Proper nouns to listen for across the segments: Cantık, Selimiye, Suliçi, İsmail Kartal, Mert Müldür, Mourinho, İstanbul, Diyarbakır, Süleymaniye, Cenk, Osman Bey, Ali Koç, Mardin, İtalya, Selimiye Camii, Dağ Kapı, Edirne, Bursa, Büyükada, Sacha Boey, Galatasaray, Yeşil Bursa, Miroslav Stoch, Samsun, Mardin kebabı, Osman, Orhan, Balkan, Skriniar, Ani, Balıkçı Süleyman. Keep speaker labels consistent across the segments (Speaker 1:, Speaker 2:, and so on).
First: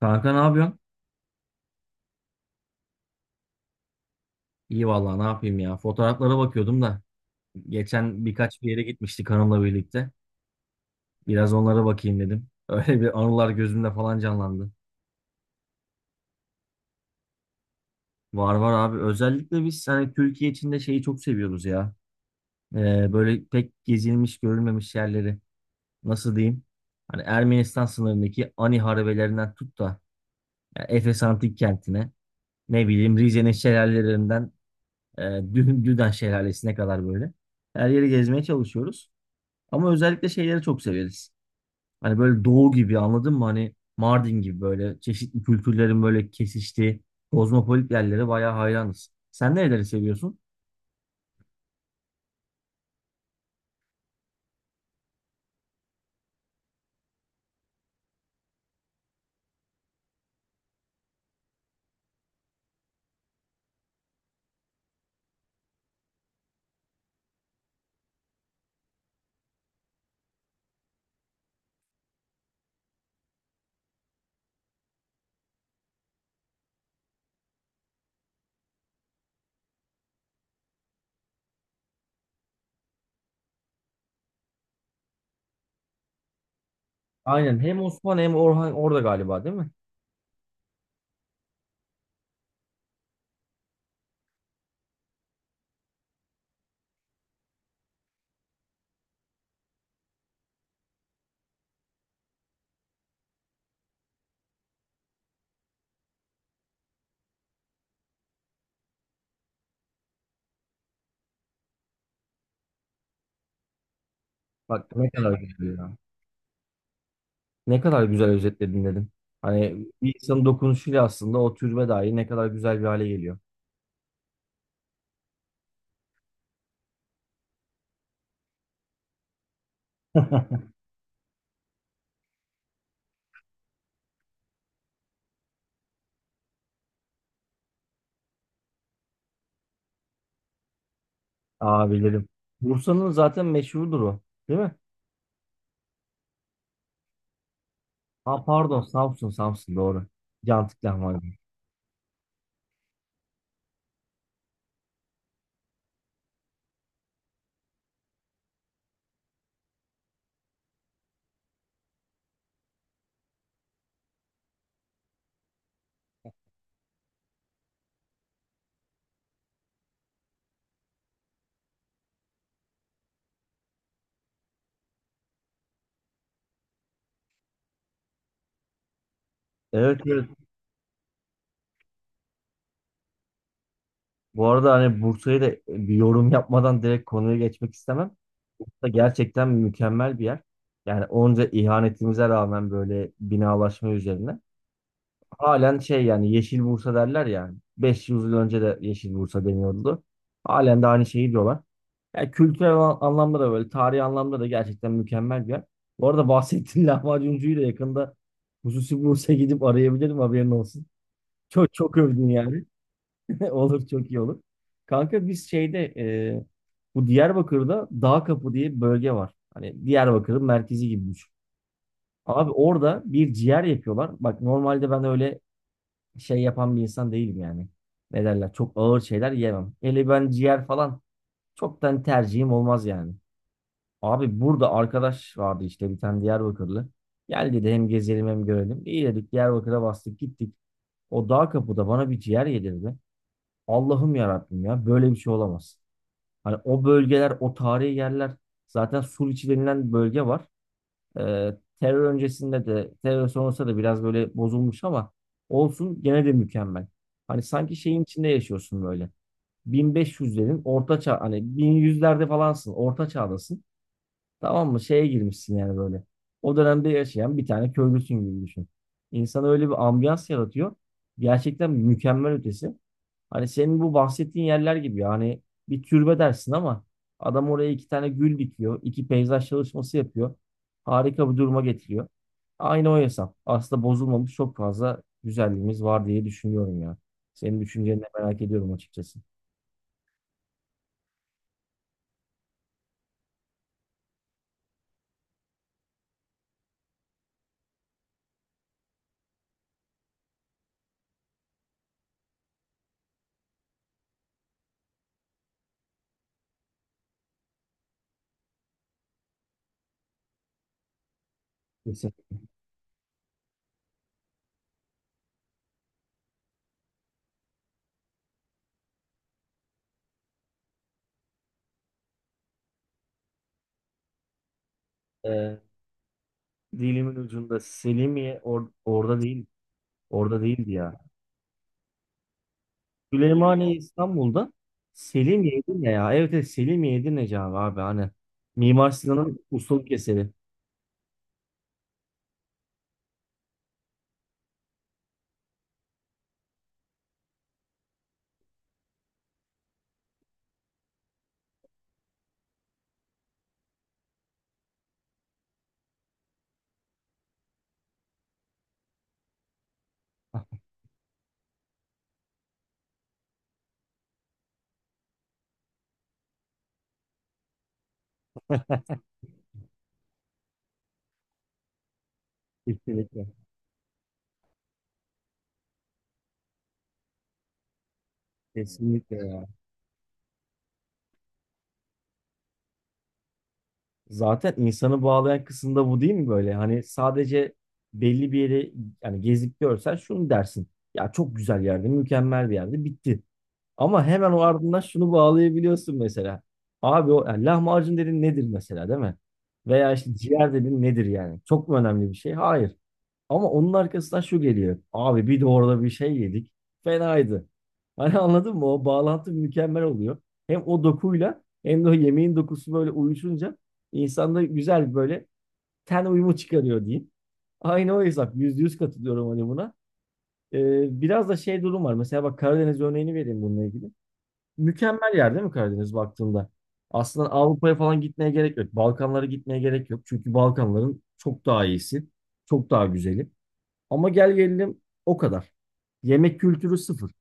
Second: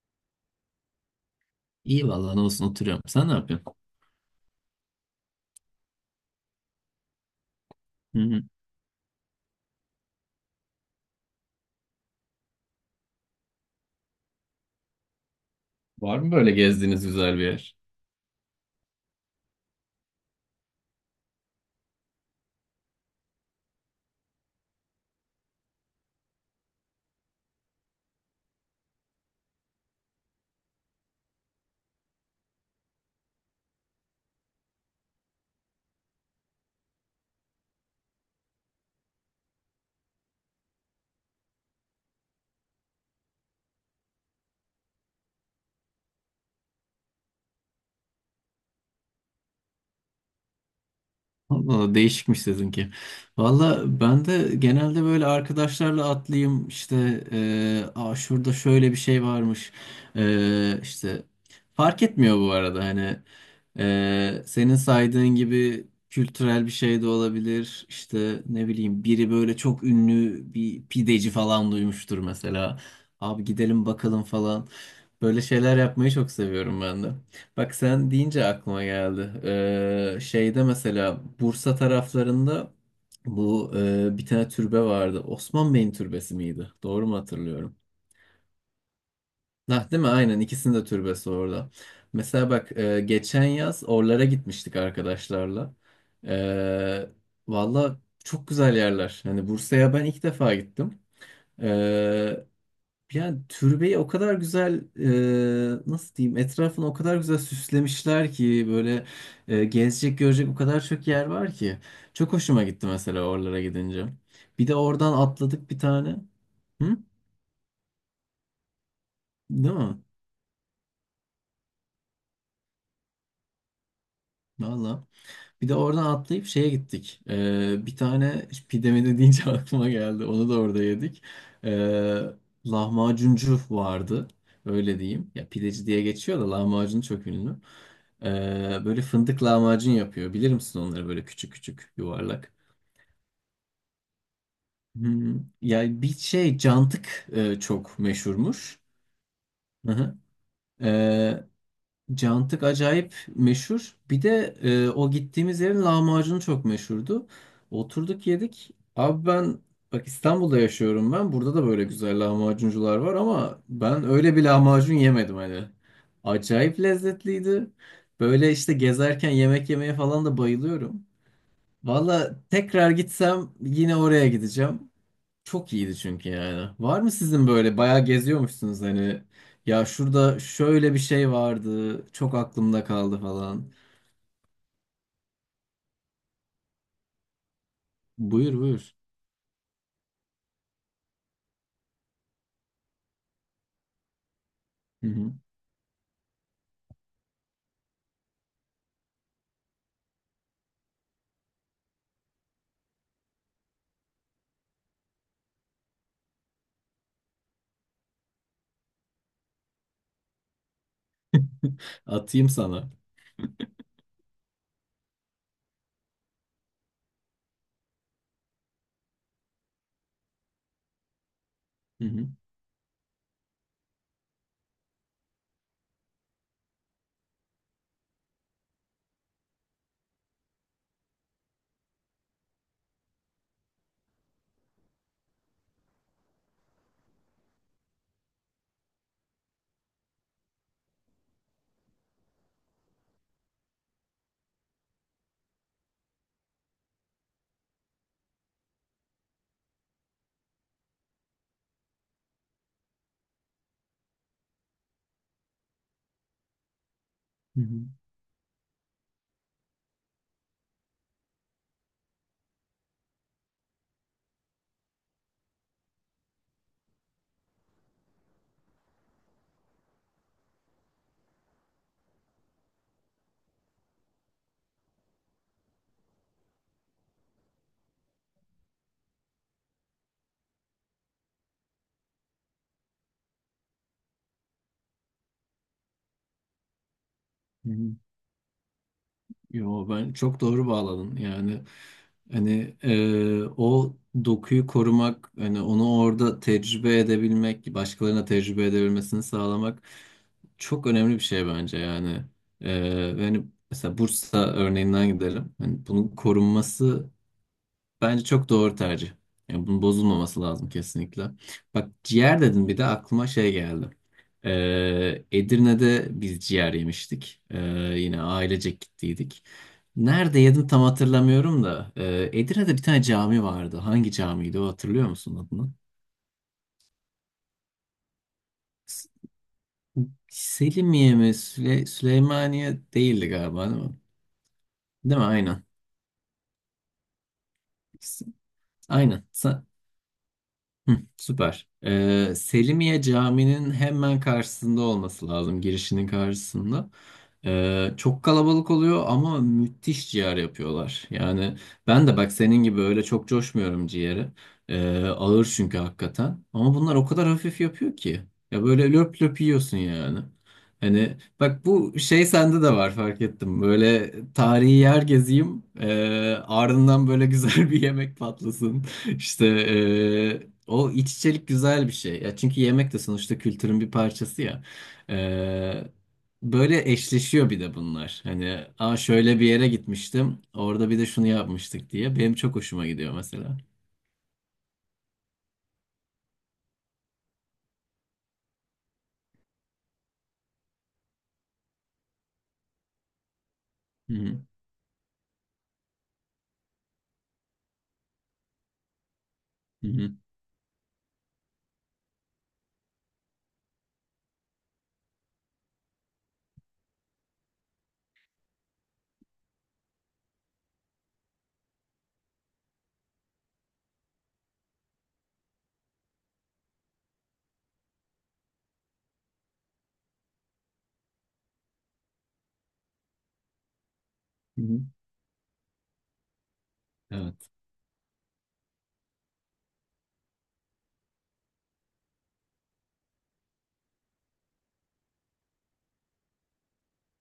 Speaker 1: Kanka ne yapıyorsun?
Speaker 2: İyi vallahi ne olsun oturuyorum. Sen ne yapıyorsun?
Speaker 1: İyi vallahi ne yapayım ya. Fotoğraflara bakıyordum da.
Speaker 2: Hı
Speaker 1: Geçen
Speaker 2: hı.
Speaker 1: birkaç bir yere gitmiştik hanımla birlikte. Biraz onlara bakayım dedim. Öyle bir anılar gözümde falan canlandı.
Speaker 2: Var mı böyle gezdiğiniz güzel bir yer?
Speaker 1: Var var abi. Özellikle biz hani Türkiye içinde şeyi çok seviyoruz ya. Böyle pek gezilmiş görülmemiş yerleri. Nasıl diyeyim? Hani Ermenistan sınırındaki Ani harabelerinden tut da yani Efes Antik Kenti'ne ne bileyim Rize'nin şelalelerinden Düden Şelalesi'ne kadar böyle. Her yeri gezmeye çalışıyoruz. Ama özellikle şeyleri çok severiz. Hani böyle doğu gibi anladın mı? Hani Mardin gibi böyle çeşitli kültürlerin böyle kesiştiği kozmopolit yerlere bayağı hayranız. Sen nereleri seviyorsun?
Speaker 2: Valla değişikmiş sizinki. Valla ben de genelde böyle arkadaşlarla atlayayım işte, aa, şurada şöyle bir şey varmış. İşte fark etmiyor bu arada, hani, senin saydığın gibi kültürel bir şey de olabilir. İşte ne bileyim, biri böyle çok ünlü bir pideci falan duymuştur mesela, abi gidelim bakalım falan. Böyle şeyler yapmayı çok seviyorum ben de. Bak sen deyince aklıma geldi. Şeyde mesela Bursa taraflarında bu bir tane türbe vardı. Osman Bey'in türbesi miydi? Doğru mu
Speaker 1: Aynen
Speaker 2: hatırlıyorum?
Speaker 1: hem Osman hem Orhan orada galiba değil mi?
Speaker 2: Nah, değil mi? Aynen, ikisinin de türbesi orada. Mesela bak, geçen yaz oralara gitmiştik arkadaşlarla. Ee, Valla çok güzel yerler. Hani Bursa'ya ben ilk defa gittim. E, Yani türbeyi o kadar güzel, nasıl diyeyim, etrafını o kadar güzel süslemişler ki, böyle gezecek görecek o kadar çok yer var ki. Çok hoşuma gitti mesela oralara gidince. Bir de
Speaker 1: Bak ne
Speaker 2: oradan
Speaker 1: kadar
Speaker 2: atladık
Speaker 1: güzel
Speaker 2: bir
Speaker 1: ya.
Speaker 2: tane. Hı?
Speaker 1: Ne kadar güzel özetledin dedim.
Speaker 2: Değil
Speaker 1: Hani
Speaker 2: mi?
Speaker 1: bir insanın dokunuşuyla aslında o türbe dahi ne kadar güzel bir hale geliyor.
Speaker 2: Valla. Bir de oradan atlayıp şeye gittik. Bir tane pidemini deyince aklıma geldi. Onu da orada yedik. Ee, Lahmacuncu vardı. Öyle diyeyim. Ya pideci diye geçiyor da lahmacun çok ünlü. Ee, Böyle fındık lahmacun yapıyor. Bilir misin onları, böyle küçük küçük
Speaker 1: Abilerim.
Speaker 2: yuvarlak?
Speaker 1: Bursa'nın zaten meşhurdur o. Değil mi?
Speaker 2: Hmm, yani bir şey, cantık çok
Speaker 1: Ha
Speaker 2: meşhurmuş.
Speaker 1: pardon Samsun Samsun
Speaker 2: Hı
Speaker 1: doğru.
Speaker 2: hı.
Speaker 1: Cantık lahmacun.
Speaker 2: Ee, Cantık acayip meşhur. Bir de o gittiğimiz yerin lahmacunu çok meşhurdu. Oturduk yedik. Abi ben, bak İstanbul'da yaşıyorum ben. Burada da böyle güzel lahmacuncular var ama ben öyle bir lahmacun yemedim hani. Acayip lezzetliydi. Böyle işte gezerken yemek yemeye falan da bayılıyorum. Valla tekrar gitsem yine oraya gideceğim. Çok iyiydi çünkü yani. Var mı sizin? Böyle bayağı geziyormuşsunuz hani, ya
Speaker 1: Evet evet.
Speaker 2: şurada şöyle bir şey vardı çok aklımda kaldı falan.
Speaker 1: Bu arada hani Bursa'yı da bir yorum yapmadan direkt konuya geçmek istemem.
Speaker 2: Buyur
Speaker 1: Bursa
Speaker 2: buyur.
Speaker 1: gerçekten mükemmel bir yer. Yani onca ihanetimize rağmen böyle binalaşma üzerine.
Speaker 2: Hı hı.
Speaker 1: Halen şey yani Yeşil Bursa derler yani. 500 yıl önce de Yeşil Bursa deniyordu. Halen de aynı şeyi diyorlar. Yani kültürel anlamda da böyle, tarihi anlamda da gerçekten mükemmel bir yer. Bu arada bahsettiğin lahmacuncuyu da yakında hususi Bursa'ya gidip arayabilirim haberin olsun. Çok çok övdün
Speaker 2: Atayım
Speaker 1: yani.
Speaker 2: sana.
Speaker 1: Olur çok iyi olur. Kanka biz şeyde, bu Diyarbakır'da Dağ Kapı diye bir bölge var. Hani Diyarbakır'ın merkezi gibi düşün.
Speaker 2: Hı hı.
Speaker 1: Abi orada bir ciğer yapıyorlar. Bak normalde ben öyle şey yapan bir insan değilim yani. Ne derler? Çok ağır şeyler yemem. Hele ben ciğer falan çoktan tercihim olmaz yani. Abi burada arkadaş vardı işte bir tane Diyarbakırlı. Gel dedi hem gezelim hem görelim. İyi dedik Diyarbakır'a bastık gittik. O Dağ Kapı'da bana bir ciğer yedirdi. Allah'ım yarabbim ya böyle bir şey olamaz. Hani o bölgeler, o tarihi yerler zaten Suliçi denilen bölge var. Terör öncesinde de, terör sonrasında da biraz böyle bozulmuş ama olsun gene de mükemmel. Hani
Speaker 2: Hı
Speaker 1: sanki
Speaker 2: hı.
Speaker 1: şeyin içinde yaşıyorsun böyle. 1500'lerin orta çağ, hani 1100'lerde falansın, orta çağdasın. Tamam mı? Şeye girmişsin yani böyle. O dönemde yaşayan bir tane köylüsün gibi düşün. İnsan öyle bir ambiyans yaratıyor. Gerçekten mükemmel ötesi. Hani senin bu bahsettiğin yerler gibi ya. Hani bir türbe dersin ama adam oraya iki tane gül dikiyor. İki peyzaj çalışması yapıyor. Harika bir duruma getiriyor. Aynı o hesap. Aslında bozulmamış çok fazla güzelliğimiz var diye düşünüyorum ya. Senin
Speaker 2: Hı hı.
Speaker 1: düşünceni de merak ediyorum açıkçası.
Speaker 2: Yo, ben çok doğru bağladın yani. Hani o dokuyu korumak, hani onu orada tecrübe edebilmek, başkalarına tecrübe edebilmesini sağlamak çok önemli bir şey bence yani. E, Yani mesela Bursa örneğinden gidelim, hani bunun korunması, bence çok doğru tercih. Yani bunun bozulmaması lazım kesinlikle. Bak, ciğer dedim, bir de aklıma şey geldi. Edirne'de biz ciğer yemiştik. Yine ailecek gittiydik. Nerede yedim tam hatırlamıyorum da, Edirne'de bir tane cami vardı. Hangi camiydi o, hatırlıyor musun
Speaker 1: Kesinlikle.
Speaker 2: adını?
Speaker 1: Dilimin ucunda Selimiye
Speaker 2: S-
Speaker 1: orada değil. Orada değildi ya.
Speaker 2: Selimiye mi? Süleymaniye değildi galiba
Speaker 1: Süleymaniye
Speaker 2: değil mi?
Speaker 1: İstanbul'da,
Speaker 2: Değil mi?
Speaker 1: Selimiye
Speaker 2: Aynen.
Speaker 1: Edirne ya. Evet evet, Selimiye Edirne abi abi hani.
Speaker 2: S-
Speaker 1: Mimar
Speaker 2: Aynen.
Speaker 1: Sinan'ın ustalık eseri.
Speaker 2: Hı, süper. Selimiye Camii'nin hemen karşısında olması lazım, girişinin karşısında. Çok kalabalık oluyor ama müthiş ciğer yapıyorlar. Yani ben de bak senin gibi öyle çok coşmuyorum ciğeri. Ağır çünkü hakikaten. Ama bunlar o kadar hafif yapıyor ki. Ya böyle löp löp yiyorsun yani. Hani bak, bu şey sende de var, fark ettim. Böyle tarihi yer gezeyim, ardından böyle güzel bir yemek patlasın. İşte o iç içelik güzel bir şey. Ya çünkü yemek de
Speaker 1: Kesinlikle.
Speaker 2: sonuçta kültürün bir parçası ya. Eee, Böyle eşleşiyor bir de bunlar. Hani, aa,
Speaker 1: Kesinlikle
Speaker 2: şöyle
Speaker 1: ya.
Speaker 2: bir yere gitmiştim, orada bir de şunu yapmıştık diye. Benim çok hoşuma gidiyor mesela.
Speaker 1: Zaten insanı bağlayan kısım da bu değil mi böyle? Hani sadece belli bir yere yani gezip görsen şunu dersin. Ya çok güzel yerde, mükemmel bir yerde bitti. Ama
Speaker 2: Hı
Speaker 1: hemen
Speaker 2: hı,
Speaker 1: o ardından şunu bağlayabiliyorsun mesela. Abi o yani lahmacun dedin nedir mesela değil mi?
Speaker 2: hı
Speaker 1: Veya
Speaker 2: hı,
Speaker 1: işte ciğer dedin nedir yani? Çok mu önemli bir şey? Hayır. Ama onun arkasından şu geliyor. Abi bir de orada bir şey yedik. Fenaydı. Hani anladın mı? O bağlantı mükemmel oluyor. Hem o dokuyla hem de o yemeğin dokusu böyle uyuşunca insanda güzel bir böyle ten uyumu çıkarıyor diyeyim. Aynı o hesap. Yüzde yüz katılıyorum hani buna. Biraz da şey durum var. Mesela bak Karadeniz örneğini vereyim bununla ilgili.
Speaker 2: hı hı.
Speaker 1: Mükemmel yer değil mi Karadeniz baktığında? Aslında
Speaker 2: Evet.
Speaker 1: Avrupa'ya falan gitmeye gerek yok. Balkanlara gitmeye gerek yok. Çünkü Balkanların çok daha iyisi. Çok daha güzeli. Ama gel gelelim o kadar. Yemek kültürü sıfır.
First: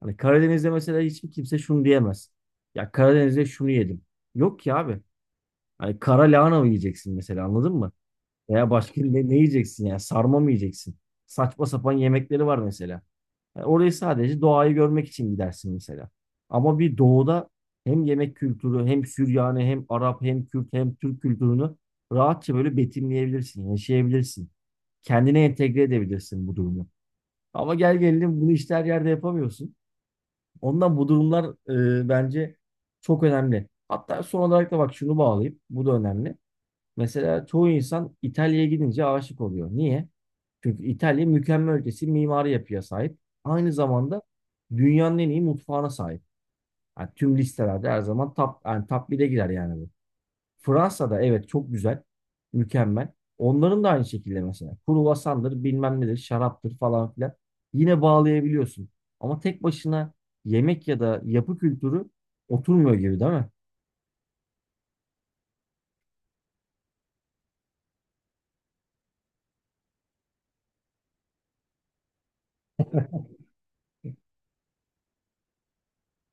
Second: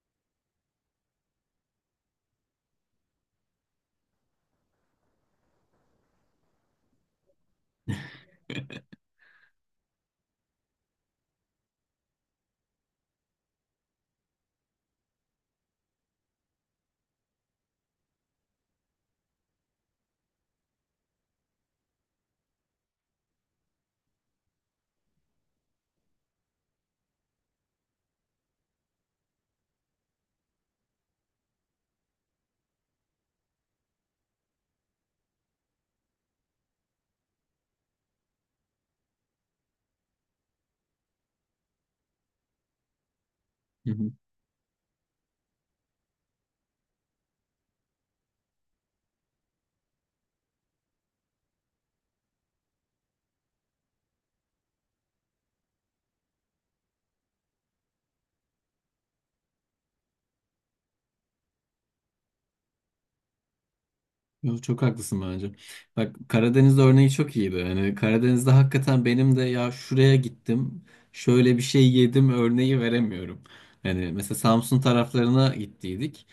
Speaker 1: Hani Karadeniz'de mesela hiçbir kimse şunu diyemez. Ya Karadeniz'de şunu yedim. Yok ki abi. Hani kara lahana mı yiyeceksin mesela anladın mı? Veya başka ne yiyeceksin yani sarma mı yiyeceksin? Saçma sapan yemekleri var mesela. Yani orayı sadece doğayı görmek için gidersin mesela. Ama bir doğuda hem yemek kültürü hem Süryani hem Arap hem Kürt hem Türk kültürünü rahatça böyle betimleyebilirsin, yaşayabilirsin. Kendine entegre edebilirsin bu durumu. Ama gel gelelim bunu işte her yerde yapamıyorsun. Ondan bu durumlar bence çok önemli. Hatta son olarak da bak şunu bağlayayım. Bu da önemli. Mesela çoğu insan İtalya'ya gidince aşık oluyor. Niye? Çünkü İtalya mükemmel ötesi mimari yapıya sahip. Aynı
Speaker 2: Hı hı.
Speaker 1: zamanda dünyanın en iyi mutfağına sahip. Yani tüm listelerde her zaman top, yani top 1'e girer yani bu. Fransa'da evet çok güzel. Mükemmel. Onların da aynı şekilde mesela. Kruvasandır, bilmem nedir, şaraptır falan filan. Yine bağlayabiliyorsun. Ama tek başına yemek ya da yapı kültürü oturmuyor gibi değil mi?
Speaker 2: Yo, çok haklısın bence. Bak Karadeniz örneği çok iyi be. Yani Karadeniz'de hakikaten benim de, ya şuraya gittim, şöyle bir şey yedim örneği veremiyorum. Hani mesela Samsun taraflarına gittiydik.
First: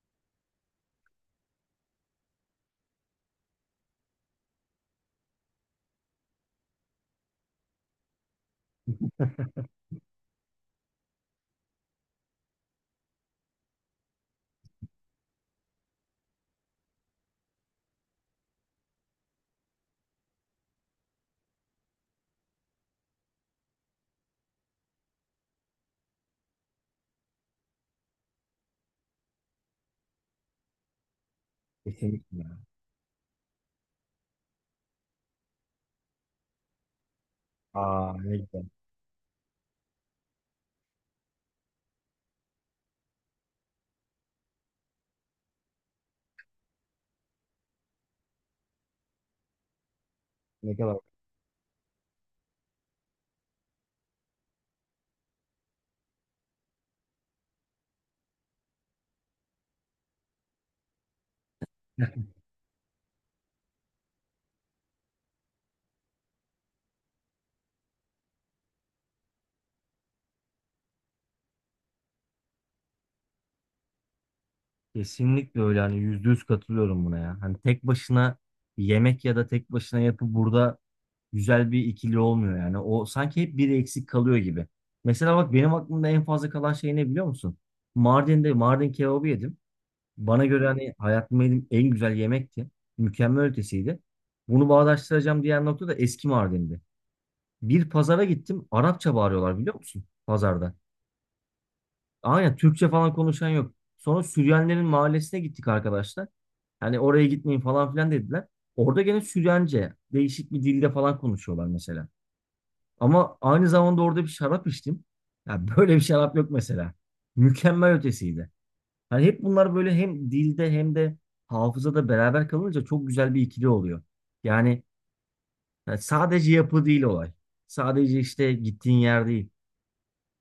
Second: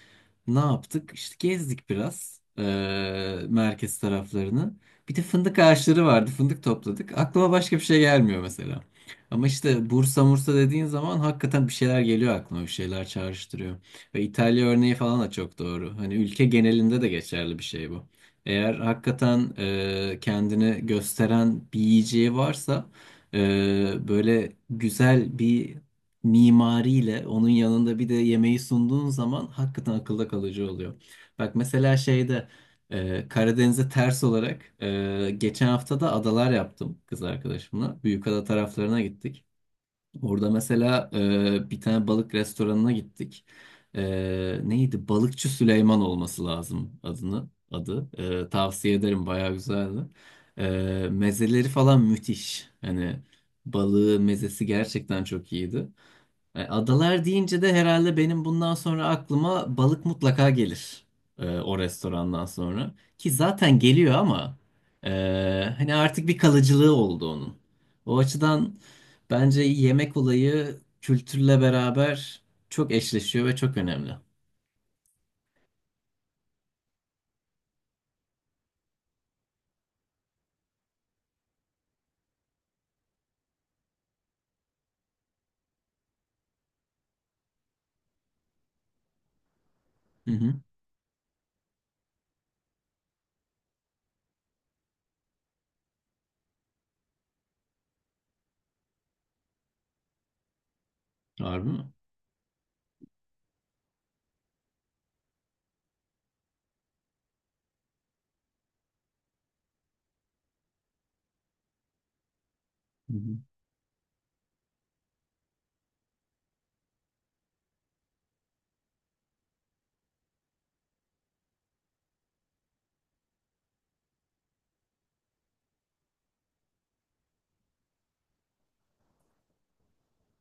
Speaker 2: Ne yaptık? İşte gezdik biraz merkez taraflarını. Bir de fındık ağaçları vardı. Fındık topladık. Aklıma başka bir şey gelmiyor mesela. Ama işte Bursa Mursa dediğin zaman hakikaten bir şeyler geliyor aklıma. Bir şeyler çağrıştırıyor. Ve İtalya örneği falan da çok doğru. Hani ülke genelinde de geçerli bir şey bu. Eğer hakikaten kendini gösteren bir yiyeceği varsa, böyle güzel bir mimariyle onun yanında bir de yemeği sunduğun zaman hakikaten akılda kalıcı oluyor. Bak mesela
Speaker 1: Kesinlikle.
Speaker 2: şeyde, Karadeniz'e ters olarak, geçen hafta da adalar yaptım kız arkadaşımla.
Speaker 1: Aa ne
Speaker 2: Büyükada
Speaker 1: güzel.
Speaker 2: taraflarına gittik. Orada mesela bir tane balık restoranına gittik. Neydi? Balıkçı Süleyman olması lazım adını adı. Tavsiye ederim, bayağı güzeldi.
Speaker 1: Ne kadar.
Speaker 2: Mezeleri falan müthiş. Hani balığı, mezesi gerçekten çok iyiydi. Adalar deyince de herhalde benim bundan sonra aklıma balık mutlaka gelir, o restorandan sonra. Ki zaten geliyor ama e, hani artık bir kalıcılığı oldu onun. O açıdan bence yemek olayı kültürle beraber çok eşleşiyor ve çok önemli.
Speaker 1: Kesinlikle öyle hani yüzde yüz katılıyorum buna ya. Hani tek başına yemek ya da tek başına yapı burada güzel bir ikili olmuyor yani. O sanki hep biri eksik kalıyor gibi. Mesela bak benim aklımda en fazla kalan şey ne biliyor musun? Mardin'de Mardin kebabı yedim.
Speaker 2: Hı
Speaker 1: Bana
Speaker 2: hı.
Speaker 1: göre hani hayatımda yediğim en güzel yemekti. Mükemmel ötesiydi. Bunu bağdaştıracağım diğer nokta da eski Mardin'di. Bir pazara gittim. Arapça bağırıyorlar biliyor musun? Pazarda.
Speaker 2: Harbi mi?
Speaker 1: Aynen Türkçe falan konuşan yok. Sonra Süryanilerin mahallesine gittik arkadaşlar. Hani oraya gitmeyin falan filan dediler. Orada gene Süryanice değişik bir dilde falan konuşuyorlar mesela.
Speaker 2: Hı
Speaker 1: Ama
Speaker 2: hı.
Speaker 1: aynı zamanda orada bir şarap içtim. Ya böyle bir şarap yok mesela. Mükemmel ötesiydi. Hani hep bunlar böyle hem dilde hem de hafızada beraber kalınca çok güzel bir ikili oluyor. Yani, yani sadece yapı değil olay. Sadece işte gittiğin yer değil.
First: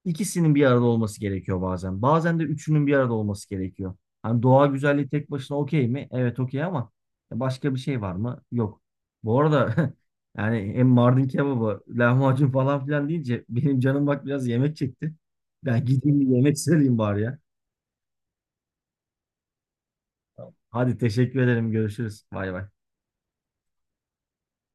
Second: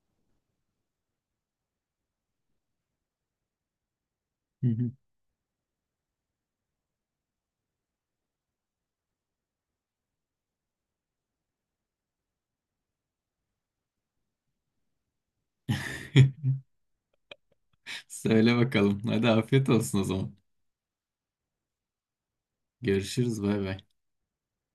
Speaker 1: İkisinin bir arada olması gerekiyor bazen. Bazen de üçünün bir arada olması gerekiyor. Hani doğa
Speaker 2: Hı hı.
Speaker 1: güzelliği tek başına okey mi? Evet okey ama başka bir şey var mı? Yok. Bu arada yani hem Mardin kebabı, lahmacun falan filan deyince benim canım bak biraz yemek çekti. Ben gideyim bir yemek söyleyeyim bari ya.
Speaker 2: Söyle bakalım. Hadi afiyet olsun o zaman.
Speaker 1: Hadi teşekkür ederim. Görüşürüz. Bay bay.
Speaker 2: Görüşürüz. Bay bay.